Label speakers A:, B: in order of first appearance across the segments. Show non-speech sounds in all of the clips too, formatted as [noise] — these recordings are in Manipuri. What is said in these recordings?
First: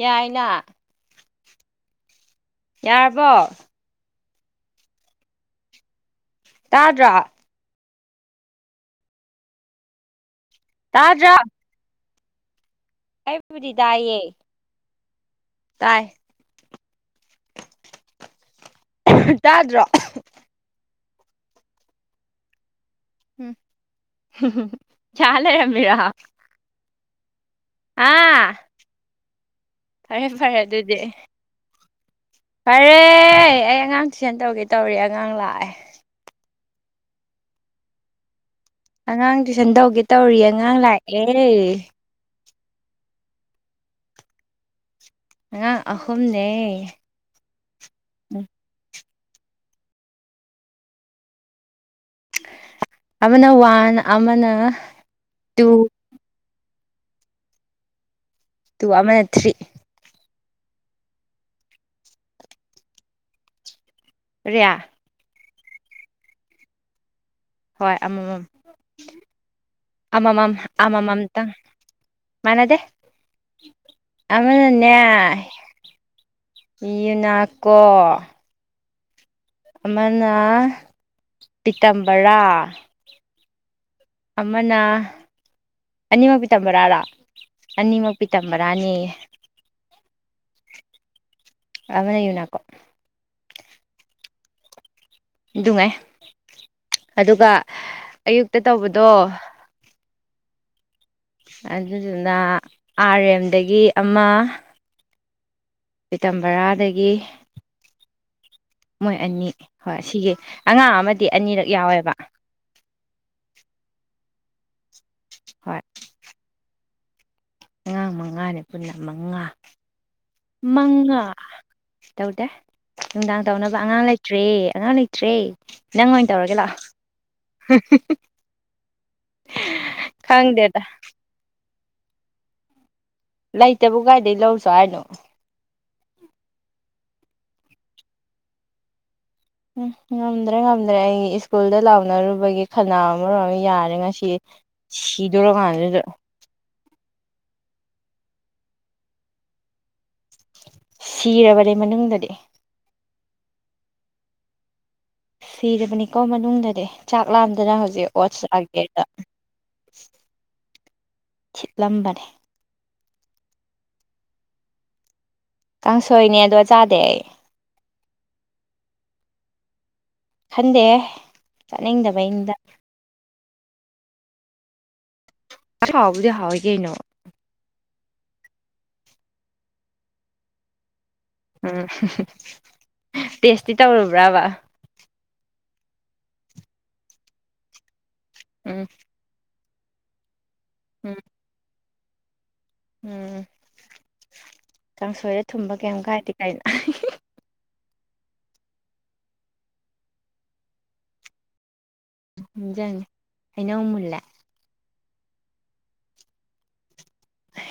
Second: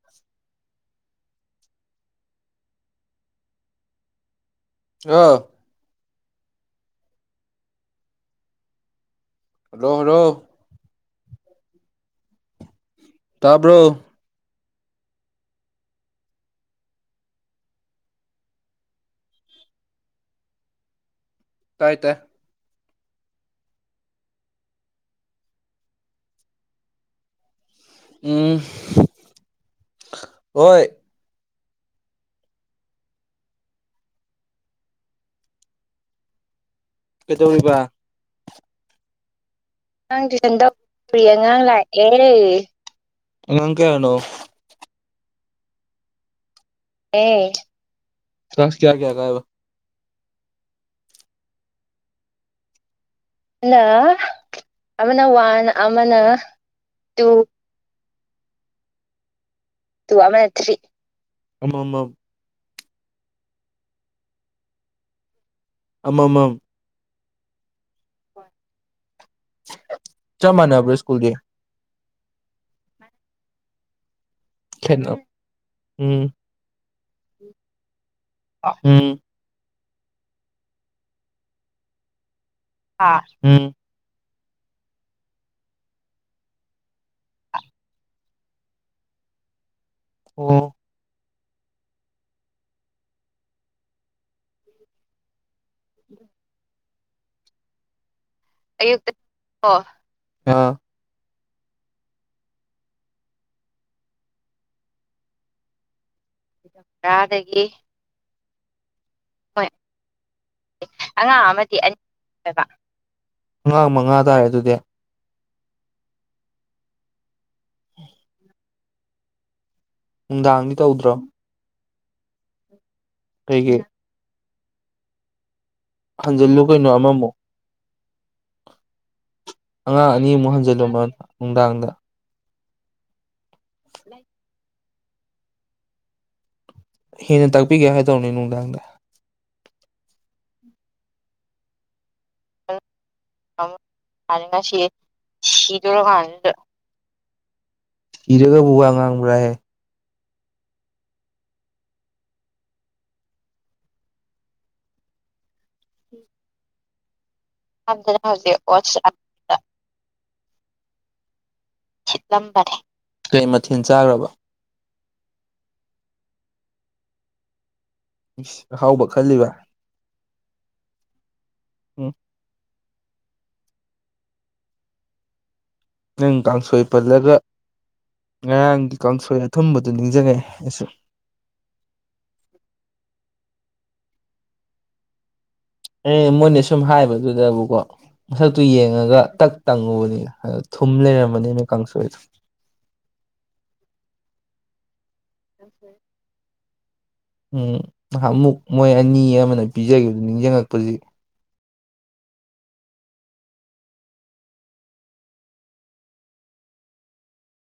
A: ꯌꯥꯏꯅ ꯌꯥꯔꯕꯣ
B: ꯆꯥ
A: ꯇꯥꯗ꯭ꯔꯥ
B: ꯍꯜꯂꯣ ꯍꯔꯣ
A: ꯇꯥꯗ꯭ꯔꯥ ꯑꯩꯕꯨꯗꯤ
B: ꯇꯥꯕ꯭ꯔꯣ
A: ꯇꯥꯏꯌꯦ ꯇꯥꯏ ꯇꯥꯗ꯭ꯔꯣ
B: ꯇꯥꯏ ꯇꯥꯢ
A: ꯍꯨꯝ ꯌꯥꯂꯩꯔꯝꯃꯤꯔ ꯑꯥ
B: ꯎꯝ꯫
A: ꯐꯔꯦ ꯐꯔꯦ
B: ꯍꯣꯏ
A: ꯑꯗꯨꯗꯤ ꯐꯔꯦ ꯑꯩ ꯑꯉꯥꯡ ꯇꯨꯢꯁꯟ ꯇꯧꯒꯦ ꯇꯧꯔꯤ ꯑꯉꯥꯡ ꯂꯥꯛꯑꯦ
B: ꯀꯩꯗꯧꯔꯤꯕ
A: ꯑꯉꯥꯡ ꯇꯨꯏꯁꯟ ꯇꯧꯒꯦ ꯇꯧꯔꯤ ꯑꯉꯥꯡ ꯂꯥꯛꯑꯦ
B: ꯑꯦ ꯑꯉꯥꯡ ꯀꯌꯥꯅꯣ
A: ꯑꯉꯥꯡ ꯑꯍꯨꯝꯅꯦ
B: ꯑꯦ ꯀ꯭ꯂꯥꯁ ꯀꯌꯥ ꯀꯌꯥ ꯀꯥꯢꯕ
A: ꯑꯃꯅ
B: ꯅ
A: ꯋꯥꯟ ꯑꯃꯅ
B: ꯑꯃꯅ ꯋꯥꯟ
A: ꯇꯨ
B: ꯑꯃꯅ ꯇꯨ
A: ꯇꯨ ꯑꯃꯅ ꯊ꯭ꯔꯤ
B: ꯇꯨ ꯑꯃꯅ ꯊ꯭ꯔꯤ ꯑꯃꯃꯝ
A: ꯔꯦꯌꯥ
B: ꯑꯃꯃꯝ
A: ꯍꯣꯏ ꯑꯃꯃꯝ ꯑꯃꯃꯝ
B: ꯆꯞ ꯃꯥꯟꯅꯕ꯭ꯔꯥ ꯁ꯭ꯀꯨꯜꯗꯤ
A: ꯑꯃꯃꯝꯇꯪ ꯃꯥꯅꯗꯦ ꯑꯃꯅꯥꯅꯦ
B: ꯈꯦꯠꯅ ꯎꯝ
A: ꯌꯨꯅꯥꯀꯣ
B: ꯑꯥ ꯎꯝ
A: ꯑꯃꯅ ꯄꯤꯇꯝꯕꯔꯥ
B: ꯍꯥ ꯎꯝ
A: ꯑꯃꯅ ꯑꯅꯤꯃꯛ ꯄꯤꯇꯝꯕꯔꯥꯔ ꯑꯅꯤꯃꯛ ꯄꯤꯇꯝꯕꯔꯥꯅꯦꯌꯦ
B: ꯑꯣ
A: ꯑꯅꯥ ꯌꯨꯅꯥꯀꯣ ꯗꯨꯡꯉꯥꯏ ꯑꯗꯨꯒ ꯑꯌꯨꯛꯇ ꯇꯧꯕꯗꯣ
B: ꯑꯌꯨꯛꯇ ꯑꯣ ꯑ
A: ꯑꯗꯨꯗꯨꯅ ꯑꯥꯔ ꯑꯦꯝ ꯗꯒꯤ ꯑꯃ ꯄꯤꯇꯝꯕꯔꯥꯗꯒꯤ
B: ꯇꯔꯥꯗꯒꯤ
A: ꯃꯣꯏ ꯑꯅꯤ ꯍꯣꯏ ꯁꯤꯒꯤ ꯑꯉꯥꯡ ꯑꯃꯗꯤ ꯑꯅꯤꯔꯛ
B: ꯑꯃꯗꯤ ꯑꯅꯤ
A: ꯌꯥꯎꯋꯦꯕ
B: ꯑꯣꯏꯕ꯫ ꯑꯉꯥꯡ ꯃꯉꯥ ꯇꯥꯔꯦ ꯑꯗꯨꯗꯤ
A: ꯍꯣꯏ ꯑꯉꯥꯡ ꯃꯉꯥꯅꯤ ꯄꯨꯟꯅ ꯃꯉꯥ
B: ꯅꯨꯡꯗꯥꯡꯗꯤ
A: ꯃꯉꯥ
B: ꯇꯧꯗ꯭ꯔꯣ
A: ꯇꯧꯗꯦ꯫ ꯅꯨꯡꯗꯥꯡ ꯇꯧꯅꯕ
B: ꯀꯩꯒꯤ
A: ꯑꯉꯥꯡ ꯂꯩꯇ꯭ꯔꯦ ꯑꯉꯥꯡ ꯂꯩꯇ꯭ꯔꯦ꯫ ꯅꯪ ꯑꯣꯏꯅ ꯇꯧꯔꯒꯦ
B: ꯍꯟꯖꯤꯜꯂꯨ
A: ꯂꯥꯛꯑꯣ
B: ꯀꯩꯅꯣ ꯑꯃꯃꯨꯛ ꯑꯉꯥꯡ ꯑꯅꯤꯃꯨꯛ
A: ꯈꯪꯗꯦꯗ
B: ꯍꯟꯖꯤꯜꯂꯝꯃꯨ ꯅꯨꯡꯗꯥꯡꯗ
A: ꯂꯩꯇꯕꯨ ꯀꯥꯏꯗꯩ ꯂꯧꯔꯨꯆꯣ ꯍꯥꯏꯅꯣ
B: ꯍꯦꯟꯅ ꯇꯥꯛꯄꯤꯒꯦ ꯍꯥꯏꯗꯧꯅꯦ ꯅꯨꯡꯗꯥꯡꯗ
A: ꯎꯝ ꯉꯝꯗ꯭ꯔꯦ ꯉꯝꯗ꯭ꯔꯦ ꯑꯩ ꯏꯁ꯭ꯀꯨꯜꯗ ꯂꯥꯎꯅꯔꯨꯕꯒꯤ ꯈꯅꯥꯎ ꯃꯔꯣꯟ ꯑꯃ ꯌꯥꯗ꯭ꯔꯤ ꯉꯁꯤ ꯁꯤꯗꯣꯔꯀꯥꯟꯖꯤꯗ
B: ꯍꯥꯟꯗꯥ ꯁꯤꯔꯒꯕꯨ ꯋꯥ ꯉꯥꯡꯕ꯭ꯔꯥꯍꯦ
A: ꯁꯤꯔꯕꯅꯦ ꯃꯅꯨꯡꯗꯗꯤ ꯁꯤꯔꯕꯅꯤꯀꯣ ꯃꯅꯨꯡꯗꯗꯤ ꯆꯥꯛ ꯂꯥꯝꯗꯅ ꯍꯧꯖꯤꯛ
B: ꯗꯅ
A: ꯑꯣꯁ ꯑꯥꯔꯒꯦꯗ [inaudible]
B: ꯋꯥꯠꯁꯑꯞꯇ
A: ꯁꯤꯠꯂꯝ
B: ꯁꯤꯠꯂꯝꯕꯅꯦ ꯀꯩ ꯃꯊꯦꯟ ꯆꯥꯒ꯭ꯔꯕ
A: ꯀꯥꯡꯁꯣꯏꯅꯦ ꯑꯗꯣ ꯆꯥꯗꯦ ꯑꯩ
B: ꯏꯁ ꯑꯍꯥꯎꯕ ꯈꯜꯂꯤꯕ
A: ꯈꯟꯗꯦꯍꯦ
B: ꯎꯝ
A: ꯆꯥꯅꯤꯡꯗꯕꯩꯅꯤꯗ ꯍꯥꯎꯕꯨꯗꯤ
B: ꯅꯪ
A: ꯍꯥꯎꯋꯤ
B: ꯀꯥꯡꯁꯣꯏ
A: ꯀꯩꯅꯣ
B: ꯄꯜꯂꯒ ꯉꯔꯥꯡꯒꯤ ꯀꯥꯡꯁꯣꯏ ꯑꯊꯨꯝꯕꯗꯨꯣ ꯅꯤꯡꯖꯡꯉꯛꯑꯦ ꯑꯩꯁꯨ
A: ꯎꯝ [unintelligible] ꯇꯦꯁꯇꯤ ꯇꯧꯔꯨꯕ꯭ꯔꯕ
B: ꯑꯦ ꯃꯣꯏꯅ ꯁꯨꯝ ꯍꯥꯏꯕꯗꯨꯗꯕꯨꯀꯣ ꯃꯁꯛꯇꯨ
A: ꯎꯝ
B: ꯌꯦꯡꯉꯒ ꯇꯛ ꯇꯪꯉꯨꯕꯅꯤ [unintelligible] ꯊꯨꯝ
A: ꯎꯝ
B: ꯂꯩꯔꯝꯃꯅꯦꯃꯤ ꯀꯥꯡꯁꯣꯏꯗꯣ
A: ꯎꯝ ꯀꯥꯡꯁꯣꯏꯔ ꯊꯨꯝꯕ ꯀꯩꯝ ꯀꯥꯏꯗꯦ ꯀꯩꯅꯣ [unintelligible]
B: ꯎꯝ ꯅꯍꯥꯟꯃꯨꯛ ꯃꯣꯏ ꯑꯅꯤ ꯑꯃꯅ ꯄꯤꯖꯒꯤꯕ ꯅꯤꯡꯁꯤꯡꯉꯛꯄꯖꯤ
A: ꯅꯤꯡꯖꯪ ꯍꯩꯅꯧ ꯃꯨꯜꯂꯦ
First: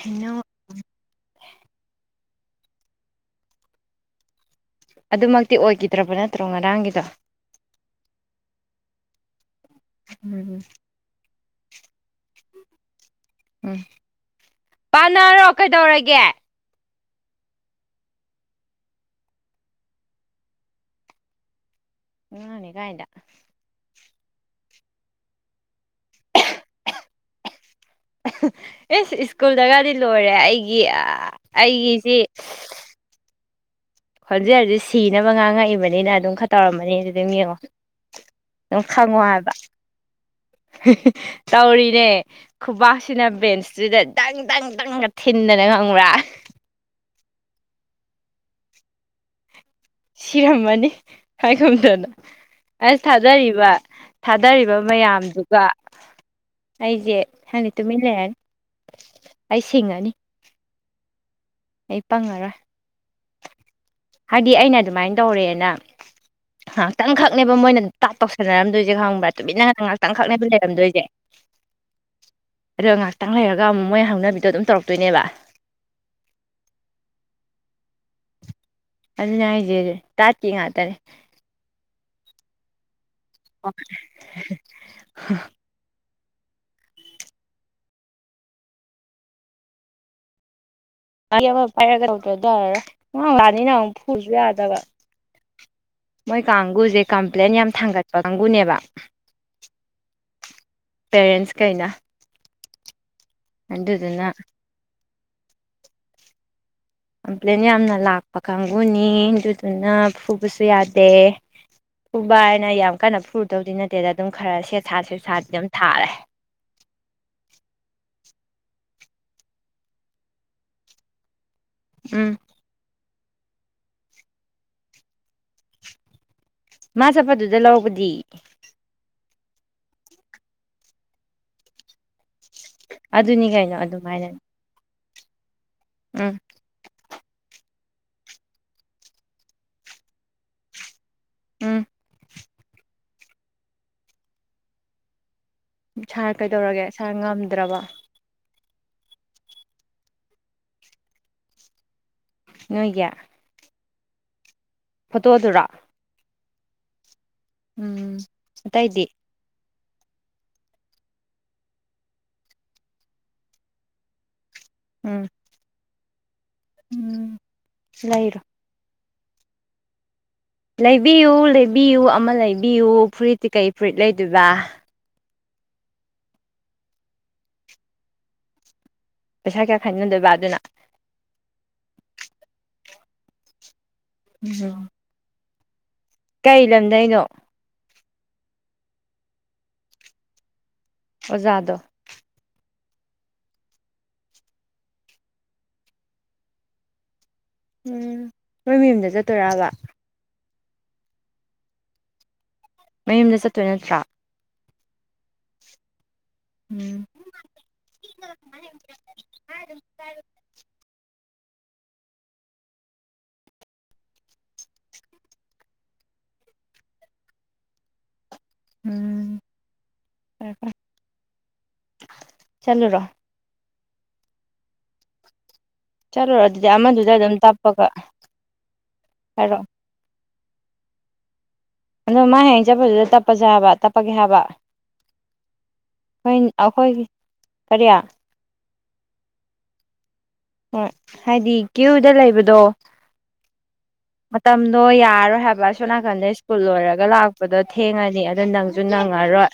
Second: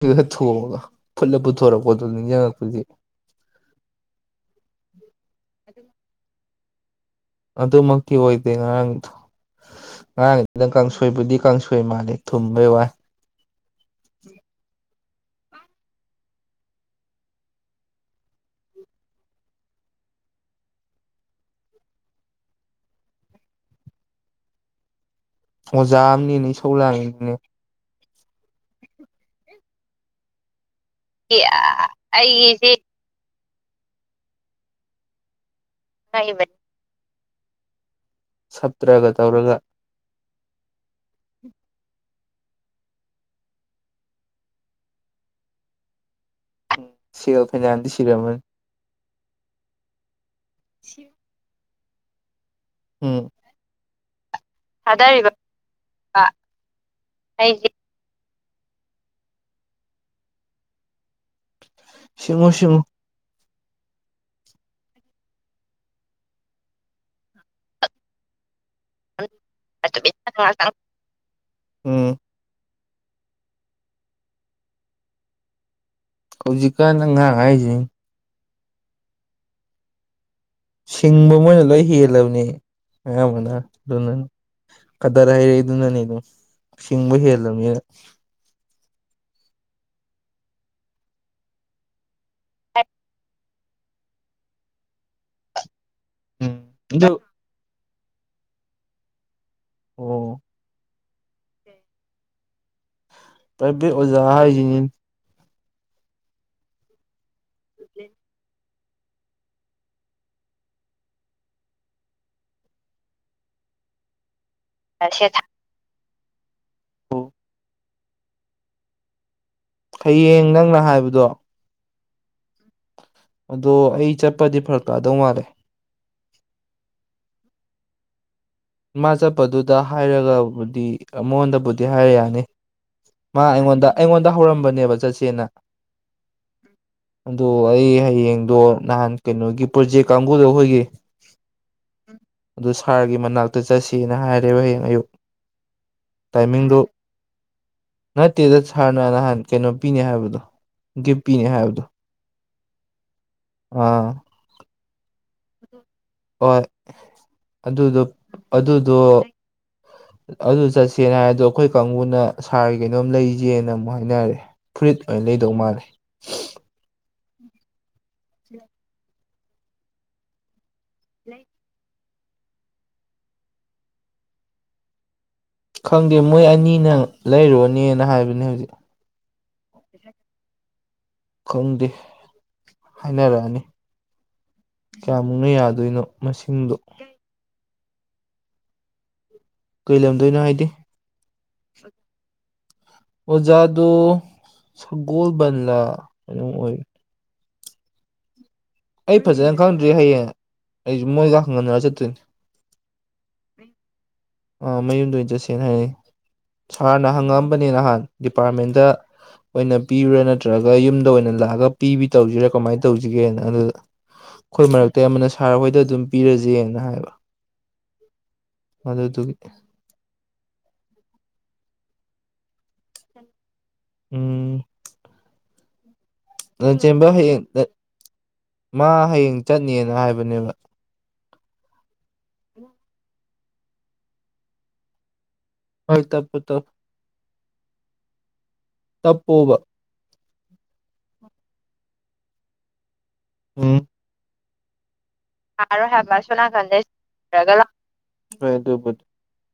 B: ꯑꯗꯨꯗ ꯊꯣꯡꯉꯒ ꯐꯨꯠꯂ ꯄꯨꯊꯣꯔꯛꯄꯗꯣ ꯅꯤꯡꯖꯡꯉꯛꯄꯖꯤ
A: ꯑꯗꯨꯃꯛꯇꯤ ꯑꯣꯏꯒꯤꯗ꯭ꯔꯕ ꯅꯠꯇ꯭ꯔꯣ ꯉꯔꯥꯡꯒꯤꯗꯣ
B: ꯑꯗꯨꯃꯛꯇꯤ ꯑꯣꯏꯗꯦ ꯉꯔꯥꯡꯗꯣ
A: ꯎꯝ
B: ꯉꯔꯥꯡꯗꯨꯅ ꯀꯥꯡꯁꯣꯏꯕꯨꯗꯤ ꯀꯥꯡꯁꯣꯏ ꯃꯥꯜꯂꯦ ꯊꯨꯝꯕꯩ ꯋꯥ
A: ꯎꯝ ꯄꯥꯟꯅꯔꯣ ꯀꯩꯗꯧꯔꯒꯦ ꯑꯉꯥꯡꯅꯦ ꯒꯥꯏꯅ
B: ꯑꯣꯖꯥꯝꯅꯦꯅ ꯏꯁꯧ ꯂꯥꯡꯉꯤꯅꯤꯅꯦ
A: [unintelligible] ꯏꯁ ꯁ꯭ꯀꯨꯜꯗꯒꯗꯤ ꯂꯣꯏꯔꯦ ꯑꯩꯒꯤ ꯑꯩꯒꯤꯁꯤ
B: ꯑꯩꯒꯤꯁꯦ
A: ꯈꯣꯟꯖꯦꯜꯖꯦ ꯁꯤꯅꯕ ꯉꯥꯡꯉꯛꯏꯕꯅꯤꯅ ꯑꯗꯨꯝ ꯈꯔ
B: ꯂꯩꯕꯅꯤ
A: ꯇꯧꯔꯝꯃꯅꯤ ꯑꯗꯨ ꯑꯗꯨꯝ ꯌꯦꯡꯉꯣ ꯑꯗꯨꯝ
B: ꯁꯞꯇ꯭ꯔꯒ
A: ꯈꯪꯉꯣꯕ ꯍꯥꯏꯕ
B: ꯇꯧꯔꯒ
A: [unintelligible] ꯇꯧꯔꯤꯅꯦ ꯈꯨꯕꯥꯛꯁꯤꯅ ꯕꯦꯟꯁꯇꯨꯗ ꯗꯪ ꯗꯪ ꯗꯪꯒ ꯊꯤꯟꯗꯅ ꯈꯪꯕ꯭ꯔ
B: ꯁꯦꯜ ꯐꯅꯤꯌꯥꯝꯗꯤ ꯁꯤꯔꯝꯃꯅꯤ
A: ꯁꯤꯔꯝꯃꯅꯤ ꯍꯥꯏꯒꯨꯝꯗꯅ ꯑꯁ
B: ꯎꯝ
A: ꯊꯥꯗꯔꯤꯕ ꯊꯥꯗꯔꯤꯕ
B: ꯊꯥꯗꯔꯤꯕ
A: ꯃꯌꯥꯝꯗꯨꯒ ꯑꯩꯖꯦ
B: ꯑꯩꯁꯦ
A: ꯈꯪꯗꯦ ꯇꯨꯃꯤꯟ ꯂꯩꯔꯅꯤ ꯑꯩ ꯁꯤꯡꯉꯅꯤ ꯑꯩ
B: ꯁꯤꯡꯉꯨ
A: ꯄꯪꯉꯔꯣꯏ
B: ꯁꯤꯡꯉꯨ
A: ꯍꯥꯏꯗꯤ ꯑꯩꯅ ꯑꯗꯨꯝꯃꯥꯏꯟ ꯇꯧꯔꯦꯅ ꯉꯥꯛꯇꯪꯈꯛꯅꯦꯕ ꯃꯣꯏꯅ ꯇꯥꯠ ꯇꯧꯁꯟꯅꯔꯝꯗꯣꯏꯖꯦ ꯈꯪꯕ꯭ꯔ ꯇꯨꯃꯤꯟꯅ ꯉꯥꯛꯇꯪ ꯈꯛꯅꯦꯕ ꯂꯩꯔꯝꯗꯣꯏꯖꯦ
B: ꯎꯝ
A: ꯑꯗꯨꯒ ꯉꯥꯛꯇꯪ ꯂꯩꯔꯒ ꯑꯃꯨꯛ ꯃꯣꯏ ꯍꯧꯅꯕꯤꯗꯣ ꯑꯗꯨꯝ ꯇꯧꯔꯛꯇꯣꯏꯅꯦꯕ
B: ꯍꯧꯖꯤꯛꯀꯥꯟ ꯑꯉꯥꯡ ꯍꯥꯏꯖꯦ
A: ꯑꯗꯨꯅꯦ ꯍꯥꯏꯖꯦ ꯇꯥꯠꯀꯤ ꯉꯥꯛꯇꯅꯦ
B: ꯕ ꯃꯣꯏꯅ ꯂꯣꯏ ꯍꯦꯜꯂꯝꯅꯦ ꯑꯌꯥꯝꯕꯅ ꯑꯗꯨꯅ ꯀꯗꯔ ꯍꯩꯔꯦ ꯑꯗꯨꯅꯅꯦ ꯑꯗꯨꯝ ꯁꯤꯡꯕ ꯍꯦꯜꯂꯝꯃꯤꯅ
A: [unintelligible] ꯑꯃ ꯄꯥꯏꯔꯒ ꯇꯧꯗ꯭ꯔꯗꯤ [unintelligible] ꯑꯃꯨꯛ ꯐꯨꯔꯨꯁꯨ ꯌꯥꯗꯕ ꯃꯣꯏ
B: ꯎꯝ
A: ꯀꯥꯡꯒꯨꯖꯦ
B: ꯑꯗꯨ
A: ꯀꯝꯄ꯭ꯂꯦꯟ ꯌꯥꯝ ꯊꯥꯡꯒꯠꯄ ꯀꯥꯡꯒꯨꯅꯦꯕ
B: ꯑꯣ
A: ꯄꯦꯔꯦꯟꯁ ꯀꯩꯅ
B: ꯄ꯭ꯔꯥꯏꯕꯦꯠ ꯑꯣꯖꯥ ꯍꯥꯏꯖꯤꯅꯤ
A: ꯀꯝꯄ꯭ꯂꯦꯟ ꯌꯥꯝꯅ ꯂꯥꯛꯄ ꯀꯥꯡꯒꯨꯅꯤ ꯑꯗꯨꯗꯨꯅ ꯐꯨꯕꯁꯨ ꯌꯥꯗꯦ ꯐꯨꯕ ꯍꯥꯏꯅ ꯌꯥꯝ ꯀꯟꯅ ꯐꯨꯔꯨꯗꯧꯗꯤ ꯅꯠꯇꯦꯗ ꯑꯗꯨꯝ ꯈꯔ ꯁꯦꯠ ꯁꯥ ꯁꯦꯠ
B: ꯑꯣ
A: ꯁꯥꯥꯗꯤ ꯑꯗꯨꯝ ꯊꯥꯔꯦ
B: ꯍꯌꯦꯡ ꯅꯪꯅ ꯍꯥꯏꯕꯗꯣ
A: ꯎꯝ
B: ꯑꯗꯣ ꯑꯩ ꯆꯠꯄꯗꯤ ꯐꯔꯛ ꯇꯥꯗꯧ ꯃꯥꯜꯂꯦ
A: ꯃꯥ ꯆꯄꯗꯨꯗ ꯂꯧꯕꯗꯤ
B: ꯃꯥ ꯆꯠꯄꯗꯨꯗ ꯍꯥꯏꯔꯒꯕꯨꯗꯤ ꯑ ꯃꯥꯉꯣꯟꯗꯕꯨꯗꯤ ꯍꯥꯏꯔ ꯌꯥꯅꯤ ꯃꯥ
A: ꯑꯗꯨꯅꯤ ꯀꯩꯅꯣ
B: ꯑꯩꯉꯣꯟꯗ ꯑꯩꯉꯣꯟꯗ
A: ꯑꯗꯨꯃꯥꯏꯅ
B: ꯍꯧꯔꯝꯕꯅꯦꯕ ꯆꯠꯁꯦꯅ
A: ꯎꯝ
B: ꯑꯗꯣ ꯑꯩ ꯍꯌꯦꯡꯗꯣ ꯅꯍꯥꯟ ꯀꯩꯅꯣꯒꯤ ꯄ꯭ꯔꯣꯖꯦꯛ ꯀꯥꯡꯕꯨꯗ ꯑꯩꯈꯣꯏꯒꯤ
A: ꯎꯝ
B: ꯑꯗꯨ ꯁꯥꯔꯒꯤ ꯃꯅꯥꯛꯇ ꯆꯠꯁꯦꯅ ꯍꯥꯏꯔꯦꯕ ꯍꯌꯦꯡ ꯑꯌꯨꯛ
A: ꯁꯥꯔ
B: ꯇꯥꯏꯃꯤꯡꯗꯣ
A: ꯀꯩꯗꯧꯔꯒꯦ ꯁꯥꯔ ꯉꯝꯗ꯭ꯔꯕ
B: ꯅꯠꯇꯦꯗ ꯁꯥꯔꯅ ꯅꯍꯥꯟ ꯀꯩꯅꯣ ꯄꯤꯅꯦ ꯍꯥꯏꯕꯗꯣ ꯒꯤꯐ ꯄꯤꯅꯦ ꯍꯥꯏꯕꯗꯣ
A: ꯅꯣꯏꯒꯤ
B: ꯑꯥ
A: ꯐꯣꯇꯣꯗꯨꯔꯣ
B: ꯍꯣꯏ ꯑꯗꯨꯗꯣ
A: ꯎꯝ
B: ꯑꯗꯨꯗꯣ
A: ꯑꯇꯩꯗꯤ
B: ꯑꯗꯨ ꯆꯠꯁꯦꯅ ꯍꯥꯏ ꯑꯗꯣ ꯑꯩꯈꯣꯏ ꯀꯥꯡꯕꯨꯅ ꯁꯥꯔꯒꯤ ꯀꯩꯅꯣꯝ ꯂꯩꯁꯦꯅ ꯑꯃꯨꯛ ꯍꯥꯏꯅꯔꯦ ꯐꯨꯔꯤꯠ
A: ꯎꯝ
B: ꯑꯣꯏꯅ ꯂꯩꯗꯧ ꯃꯥꯜꯂꯦ
A: ꯎꯝ ꯂꯩꯔꯣ
B: [unintelligible]
A: ꯂꯩꯕꯤꯌꯨ ꯂꯩꯕꯤꯌꯨ ꯑꯃ ꯂꯩꯕꯤꯌꯨ ꯐꯨꯔꯤꯠꯇꯤ ꯀꯩ ꯐꯨꯔꯤꯠ ꯂꯩꯗꯣꯏꯕ
B: ꯈꯪꯗꯦ ꯃꯣꯏ ꯑꯅꯤꯅ ꯂꯩꯔꯨꯔꯅꯤꯅ ꯍꯥꯏꯕꯅꯦ ꯍꯧꯖꯤꯛ
A: ꯄꯩꯁꯥ ꯀꯌꯥ ꯈꯥꯏꯅꯗꯣꯏꯕ ꯑꯗꯨꯅ
B: ꯈꯪꯗꯦ ꯍꯥꯏꯅꯔꯛꯑꯅꯤ
A: ꯎꯝ
B: ꯀꯌꯥꯃꯨꯛꯅ ꯌꯥꯗꯣꯏꯅꯣ
A: ꯀꯩ
B: ꯃꯁꯤꯡꯗꯣ
A: ꯂꯝꯗꯩꯅꯣ
B: ꯀꯩꯂꯝꯗꯣꯏꯅꯣ ꯍꯥꯏꯗꯤ
A: ꯑꯣꯖꯥꯗꯣ
B: ꯑꯣꯖꯥꯗꯣ ꯁꯒꯣꯜꯕꯟꯂꯥ ꯑꯗꯨꯝ ꯑꯣꯏ
A: ꯎꯝ ꯅꯣꯏ ꯃꯌꯨꯝꯗ
B: ꯑꯩ ꯐꯖꯅ
A: ꯆꯠꯇꯣꯏꯔꯕ
B: ꯈꯪꯗ꯭ꯔꯤ ꯍꯥꯌꯦꯡ ꯑꯩꯁꯨ ꯃꯣꯏꯒ ꯍꯪꯒꯅ꯭ꯔ ꯆꯠꯇꯣꯏꯅꯦ
A: ꯃꯌꯨꯝꯗ ꯆꯠꯇꯣꯏ ꯅꯠꯇ꯭ꯔꯥ
B: ꯑꯥ ꯃꯌꯨꯝꯗ ꯑꯣꯏ ꯆꯠꯁꯦꯅ ꯍꯥꯏꯔꯑꯦ
A: ꯎꯝ
B: ꯁꯥꯔꯅ ꯍꯪꯉꯛꯑꯝꯕꯅꯦ ꯅꯍꯥꯟ ꯗꯤꯄꯥꯔꯠꯃꯦꯟꯗ ꯑꯣꯏꯅ ꯄꯤꯕꯔꯥ ꯅꯠꯇ꯭ꯔꯒ ꯌꯨꯝꯗ ꯑꯣꯏꯅ ꯂꯥꯛꯑꯒ ꯄꯤꯕꯤ ꯇꯧꯖꯤꯔꯥ ꯀꯃꯥꯏ ꯇꯧꯖꯤꯒꯦꯅ ꯑꯗꯨꯗ ꯈꯣꯏ ꯃꯔꯛꯇꯩ ꯑꯃꯥꯅ ꯁꯥꯔ ꯍꯣꯏꯗ ꯑꯗꯨꯝ ꯄꯤꯔꯖꯦꯅ ꯍꯥꯏꯕ ꯑꯗꯨꯗꯨꯒꯤ
A: ꯎꯝ ꯐꯔꯦ ꯐ꯭ꯔꯦ ꯆꯠꯂꯨꯔꯣ
B: ꯎꯝ
A: ꯆꯠꯂꯨꯔꯣ ꯑꯗꯨꯗꯤ
B: ꯂꯟꯆꯦꯝꯕ
A: ꯑꯃꯗꯨꯗ ꯑꯗꯨꯝ
B: ꯍꯥꯌꯦꯡ ꯇꯥ
A: ꯇꯞꯄꯒ
B: ꯃꯥ ꯍꯥꯌꯦꯡ
A: ꯍꯥꯏꯔꯛꯑꯣ
B: ꯆꯠꯅꯦꯅ ꯍꯥꯏꯕꯅꯦꯕ
A: ꯑꯗꯨ ꯃꯥ ꯍꯌꯦꯡ ꯆꯠꯄꯗꯨꯗ ꯇꯞꯄꯖꯦ ꯍꯥꯏꯕ ꯇꯞꯄꯒꯦ ꯍꯥꯏꯕ
B: ꯍꯣꯏ ꯇꯞꯄꯣ
A: ꯑꯩꯈꯣꯏ
B: ꯇꯞ
A: ꯑꯩꯈꯣꯏꯒꯤ ꯀꯔꯤ
B: ꯇꯞꯄꯣꯕ
A: ꯍꯣꯏ ꯍꯥꯏꯗꯤ ꯀ꯭ꯌꯨꯗ ꯂꯩꯕꯗꯣ
B: ꯎꯝ
A: ꯃꯇꯝꯗꯣ ꯌꯥꯔꯔꯣꯏ ꯍꯥꯏꯕ
B: ꯌꯥꯔꯣꯏ
A: ꯁꯣꯟ ꯅꯥꯀꯟꯗ
B: ꯑꯁꯣꯝ
A: ꯁ꯭ꯀꯨꯜ
B: ꯅꯥꯀꯟꯗꯩ
A: ꯂꯣꯏꯔꯒ
B: ꯔꯒ
A: ꯂꯥꯛꯄꯗꯥ
B: ꯂꯥꯛ
A: ꯊꯦꯡꯉꯅꯤ ꯑꯗ
B: ꯍꯣꯏ
A: ꯅꯪꯖꯨ
B: ꯑꯗꯨꯕꯨꯗꯤ
A: ꯅꯪꯉꯔꯣꯏ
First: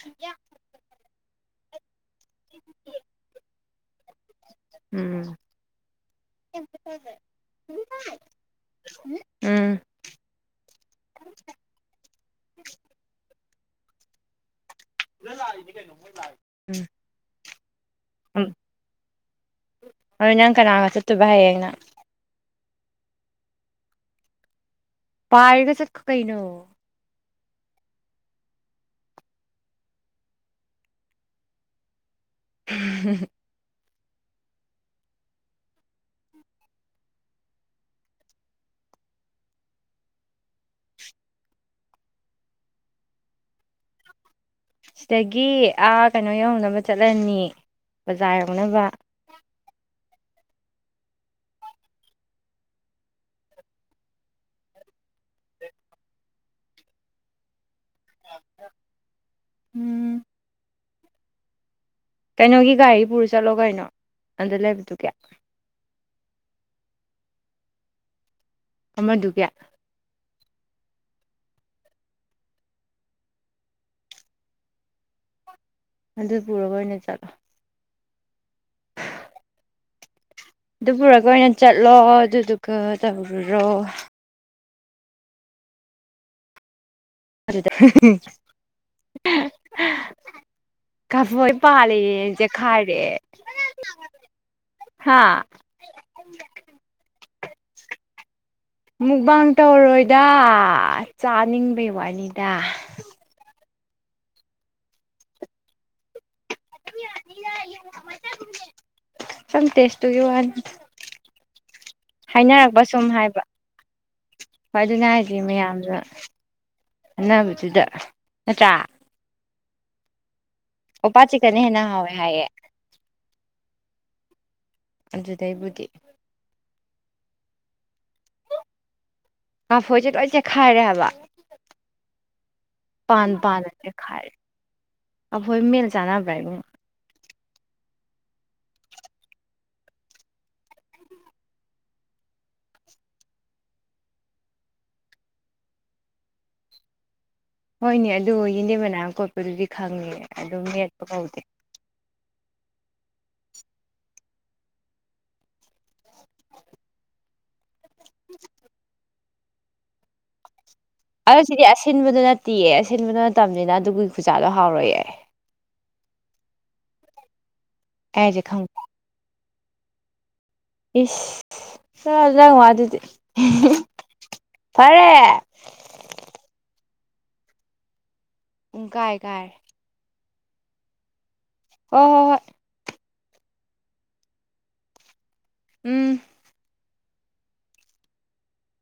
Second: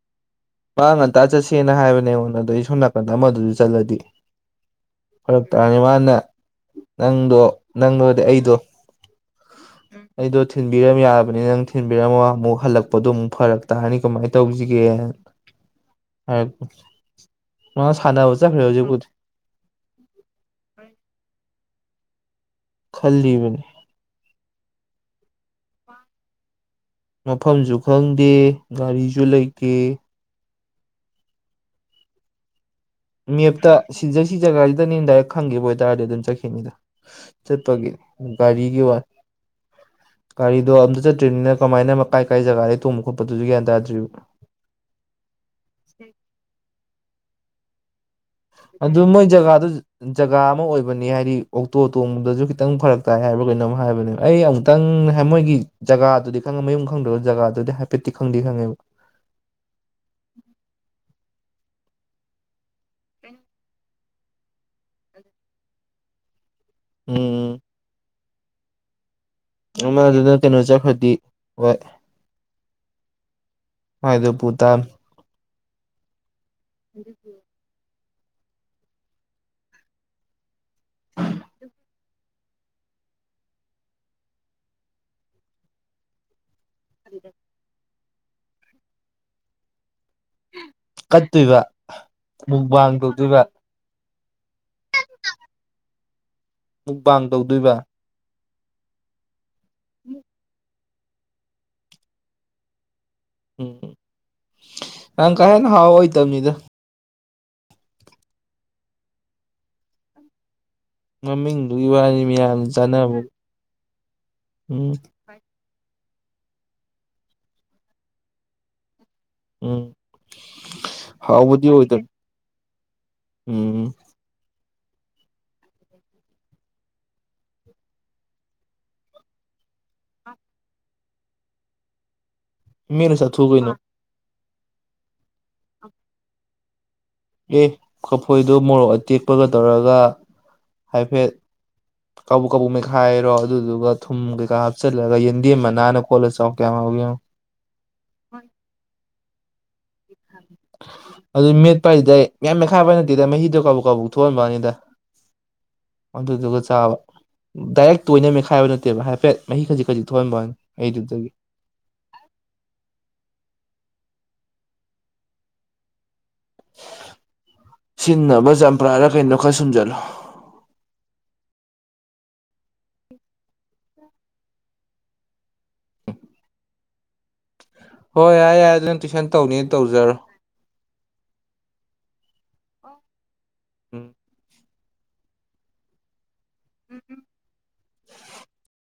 B: ꯃꯥ ꯉꯟꯇ ꯆꯠꯁꯦꯅ ꯍꯥꯏꯕꯅꯦ ꯑꯩꯉꯣꯟꯗ ꯑꯗꯣ ꯑꯩ ꯁꯣꯝ ꯅꯥꯀꯟꯗ ꯑꯃꯥ ꯗꯨꯖꯨ ꯆꯠꯂꯗꯤ
A: ꯎꯝ
B: ꯐꯔꯛ ꯇ꯭ꯔꯔꯦ ꯃꯥꯅ ꯅꯪꯗꯣ ꯅꯪꯗꯣꯗꯤ ꯑꯩꯗꯣ
A: ꯎꯝ
B: ꯑꯩꯗꯣ ꯊꯤꯟꯕꯤꯔꯝ ꯌꯥꯕꯅꯦ ꯅꯪ ꯊꯤꯟꯕꯤꯔꯝꯃ ꯃꯨꯛ ꯍꯜꯂꯛꯄꯗꯣ ꯑꯃꯨꯛ ꯐꯔꯛ ꯇꯥꯔꯅꯤ ꯀꯃꯥꯏ ꯇꯧꯖꯤꯒꯦꯅ ꯍꯥꯏ
A: ꯎꯝ
B: ꯃꯥ ꯁꯥꯟꯅꯕ ꯆꯠꯈ꯭ꯔꯦ ꯍꯧꯖꯤꯛꯕꯨꯗꯤ
A: ꯍꯣꯏ ꯅꯪ ꯀꯅꯥꯒ ꯆꯠꯇꯣꯕ ꯍꯌꯦꯡꯅ
B: ꯈꯜꯂꯤꯕꯅꯦ
A: ꯄꯥꯏꯔꯒ ꯆꯠꯈꯣ ꯀꯩꯅꯣ
B: ꯃꯐꯝꯖꯨ ꯈꯪꯗꯦ ꯒꯥꯔꯤꯖꯨ ꯂꯩꯇꯦ
A: [unintelligible]
B: ꯃꯦꯞꯇ ꯁꯤꯖꯦ ꯁꯤ ꯖꯒꯥꯖꯤꯗꯅꯦ ꯗꯥꯏꯔꯦꯛ ꯈꯪꯒꯤꯕ ꯑꯣꯏꯇꯥꯔꯗꯤ ꯑꯗꯨꯝ ꯆꯠꯈꯤꯕꯤꯗꯣ ꯆꯠꯄꯒꯤ ꯒꯥꯔꯤꯒꯤ ꯋꯥꯅꯦ ꯒꯥꯔꯤꯗꯣ ꯑꯝꯇ ꯆꯠꯇ꯭ꯔꯤꯝꯅꯤꯅ ꯀꯃꯥꯏꯅ ꯀꯥꯏ ꯀꯥꯏ ꯖꯒꯥꯗꯩ ꯇꯣꯡꯕ ꯈꯣꯠꯄꯗꯨꯖꯨ ꯒ꯭ꯌꯥꯟ ꯇꯥꯗ꯭ꯔꯤꯕ
A: ꯁꯤꯗꯒꯤ ꯑꯥ ꯀꯩꯅꯣ ꯌꯧꯅꯕ ꯆꯠꯂꯅꯤ ꯕꯖꯥꯔ ꯌꯧꯅꯕ
B: ꯑꯗꯨ ꯃꯣꯏ ꯖꯒꯥꯗꯨ ꯖꯒꯥ ꯑꯃꯥ ꯑꯣꯏꯕꯅꯤ ꯍꯥꯏꯗꯤ ꯑꯣꯛꯇꯣ ꯇꯣꯡꯕꯗꯁꯨ ꯈꯤꯇꯪ ꯐꯔꯛ ꯇꯥꯏ ꯍꯥꯏꯕ꯭ꯔ ꯀꯩꯅꯣꯝ ꯍꯥꯏꯕꯅꯦꯕ ꯑꯩ ꯑꯃꯨꯛ ꯇꯪ ꯍꯥꯏ ꯃꯣꯏꯒꯤ ꯖꯒꯥꯗꯨꯗꯤ ꯈꯪꯉ ꯃꯌꯨꯝ ꯈꯪꯗ꯭ꯔꯖꯨ ꯖꯒꯥꯗꯨꯗꯤ ꯍꯥꯏꯐꯦꯠꯇꯤ ꯈꯪꯗꯤ ꯈꯪꯉꯦꯕ
A: ꯎꯝ ꯀꯩꯅꯣꯒꯤ ꯒꯥꯔꯤ ꯄꯨꯔ ꯆꯠꯂꯣ ꯀꯩꯅꯣ ꯑꯥꯗ ꯂꯩꯕꯗꯨꯒꯤ
B: ꯎꯝ
A: ꯑꯃꯥꯗꯨꯒꯤ
B: ꯑꯃꯥꯗꯨꯅ ꯀꯩꯅꯣ ꯆꯠꯈ꯭ꯔꯗꯤ ꯍꯣꯏ ꯃꯥꯏꯗꯨ ꯄꯨ ꯇꯥꯔꯦ
A: ꯑꯗꯨ ꯄꯨꯔꯒ ꯑꯣꯏꯅ ꯆꯠꯂꯣ ꯑꯗꯨ ꯄꯨꯔꯒ ꯑꯣꯏꯅ ꯆꯠꯂꯣ ꯑꯗꯨꯗꯨꯒ ꯇꯧꯔꯨꯔꯣ
B: [inaudible]
A: ꯑꯗꯨꯗꯥ [unintelligible] ꯀꯥꯝꯐꯣꯏ
B: ꯀꯠꯇꯣꯏꯕ
A: ꯄꯥꯜꯂꯦꯌꯦ
B: ꯃꯨꯛꯕꯥꯡ
A: ꯆꯦꯛꯈꯥꯏꯔꯦ
B: ꯇꯧꯗꯣꯏꯕ
A: ꯍꯥꯥ
B: ꯃꯨꯛꯕꯥꯡ ꯇꯧꯗꯣꯏꯕ
A: ꯃꯨꯛꯕꯥꯡ ꯇꯧꯔꯣꯏꯗꯥ ꯆꯥꯅꯤꯡꯕꯩ ꯋꯥꯅꯤꯗ
B: ꯎꯝ ꯅꯪ ꯀꯥ ꯍꯦꯟ ꯍꯥꯎ ꯑꯣꯢꯗꯥꯃꯤꯗ
A: [unintelligible] ꯁꯨꯝ ꯇꯥꯁ ꯇꯨꯒꯤ ꯋꯥꯅꯦ
B: ꯃꯃꯤꯡꯗꯨꯒꯤ ꯋꯥꯅꯤ ꯃꯌꯥꯝꯅ ꯆꯥꯟꯅꯕꯩ
A: ꯑꯗꯨꯅꯦ ꯍꯥꯏꯖꯦ ꯃꯌꯥꯝꯅ ꯉꯥꯡꯅꯕꯗꯨꯗ ꯅꯠꯇ꯭ꯔꯥ
B: ꯎꯝ
A: ꯑꯣꯄꯥꯥ ꯆꯤꯀꯟꯅ
B: ꯍꯥꯎꯕꯗꯤ
A: ꯍꯦꯟꯅ
B: ꯑꯣꯏꯗꯕ
A: ꯍꯥꯎꯋꯦ ꯍꯥꯏꯌꯦ
B: ꯎꯝ
A: ꯑꯗꯨꯗꯩꯕꯨꯗꯤ ꯀꯥꯝꯐꯣꯏꯖꯦ ꯂꯣꯏ ꯆꯦꯈꯥꯏꯔꯦ ꯍꯥꯏꯕ
B: ꯃꯦꯠꯂ
A: ꯄꯥꯟꯕꯨ
B: ꯆꯥꯊꯣꯛꯎ ꯀꯩꯅꯣ
A: ꯄꯥꯟꯂꯥꯗꯤ ꯈꯥꯔꯦ ꯀꯝꯐꯣꯢ ꯃꯦꯠꯂ ꯆꯥꯅꯕ꯭ꯔꯥ ꯏꯕꯨꯡꯉꯣ
B: ꯑꯦ ꯀꯝꯐꯣꯏꯗꯣ ꯃꯣꯔꯣꯛ ꯑꯇꯦꯛꯄꯒ ꯇꯧꯔꯒ ꯍꯥꯏꯐꯦꯠ ꯀꯕꯨꯛ ꯀꯕꯨꯛ ꯃꯦꯈꯥꯏꯔꯣ ꯑꯗꯨꯗꯨꯒ ꯊꯨꯝ ꯀꯩꯀꯥ ꯍꯥꯞꯆꯜꯂꯒ ꯌꯦꯟꯗꯦꯝ ꯃꯅꯥꯅ ꯀꯣꯠꯂ ꯆꯥꯎ ꯀꯌꯥꯝ ꯍꯥꯎꯒꯦ ꯌꯦꯡꯉꯣ
A: ꯍꯣꯏꯅꯦ ꯑꯗꯨ ꯌꯦꯟꯗꯦꯝ ꯃꯅꯥ ꯀꯣꯠꯄꯗꯨꯗꯤ ꯈꯪꯉꯦ ꯑꯗꯨ ꯃꯦꯠꯄ ꯀꯧꯗꯦ
B: ꯑꯗꯨ ꯃꯦꯠꯄ ꯍꯥꯏꯗꯨꯗ ꯃꯌꯥꯝ ꯃꯦꯠꯈꯥꯏꯕ ꯅꯠꯇꯦꯗ ꯃꯍꯤꯗꯣ ꯀꯥꯕꯨꯛ ꯀꯥꯕꯨꯛ ꯊꯣꯛꯍꯟꯕ ꯋꯥꯅꯤꯗ ꯑꯗꯨꯗꯨꯒ ꯆꯥꯕ ꯗꯥꯏꯔꯦꯛ ꯇꯣꯏꯅ ꯃꯦꯈꯥꯏꯕ ꯅꯠꯇꯦꯕ ꯍꯥꯏꯐꯦꯠ ꯃꯍꯤ ꯈꯖꯤꯛ ꯈꯖꯤꯛ ꯊꯣꯛꯍꯟꯕꯥꯟ ꯑꯩꯗꯨꯗ
A: ꯈꯣꯢꯁꯤꯗꯤ ꯑꯁꯤꯟꯕꯗꯨ ꯅꯠꯇꯤꯌꯦ ꯑꯁꯤꯟꯕꯗꯣ ꯅꯠꯇꯝꯅꯤꯅ ꯑꯗꯨꯒꯤ ꯈꯨꯆꯥꯗꯣ ꯍꯥꯎꯔꯣꯢꯌꯦ ꯍꯥꯏꯁꯦ
B: ꯁꯤꯟꯅꯕ
A: ꯈꯪꯕ꯭ꯔꯥ
B: ꯆꯄ꯭ꯔꯥꯔ ꯀꯩꯅꯣ ꯈꯔ ꯁꯨꯝꯖꯜꯂꯣ
A: ꯏꯁ ꯆꯜꯂ ꯅꯪ ꯋꯥꯗꯨꯗꯤ ꯍꯤꯍꯤ ꯐꯔꯦ
B: [inaudible] ꯍꯣꯏ ꯌꯥꯢ ꯌꯥꯢ
A: ꯎꯝ
B: ꯅꯪ
A: ꯀꯥꯏ
B: ꯇꯨꯏꯁꯟ
A: ꯀꯥꯏꯔꯦ
B: ꯇꯧꯅꯤ ꯇꯧꯖꯔꯣ
A: ꯍꯣ ꯍꯣꯏ ꯍꯣꯏ
B: [inaudible]
A: ꯎꯝ
B: [inaudible]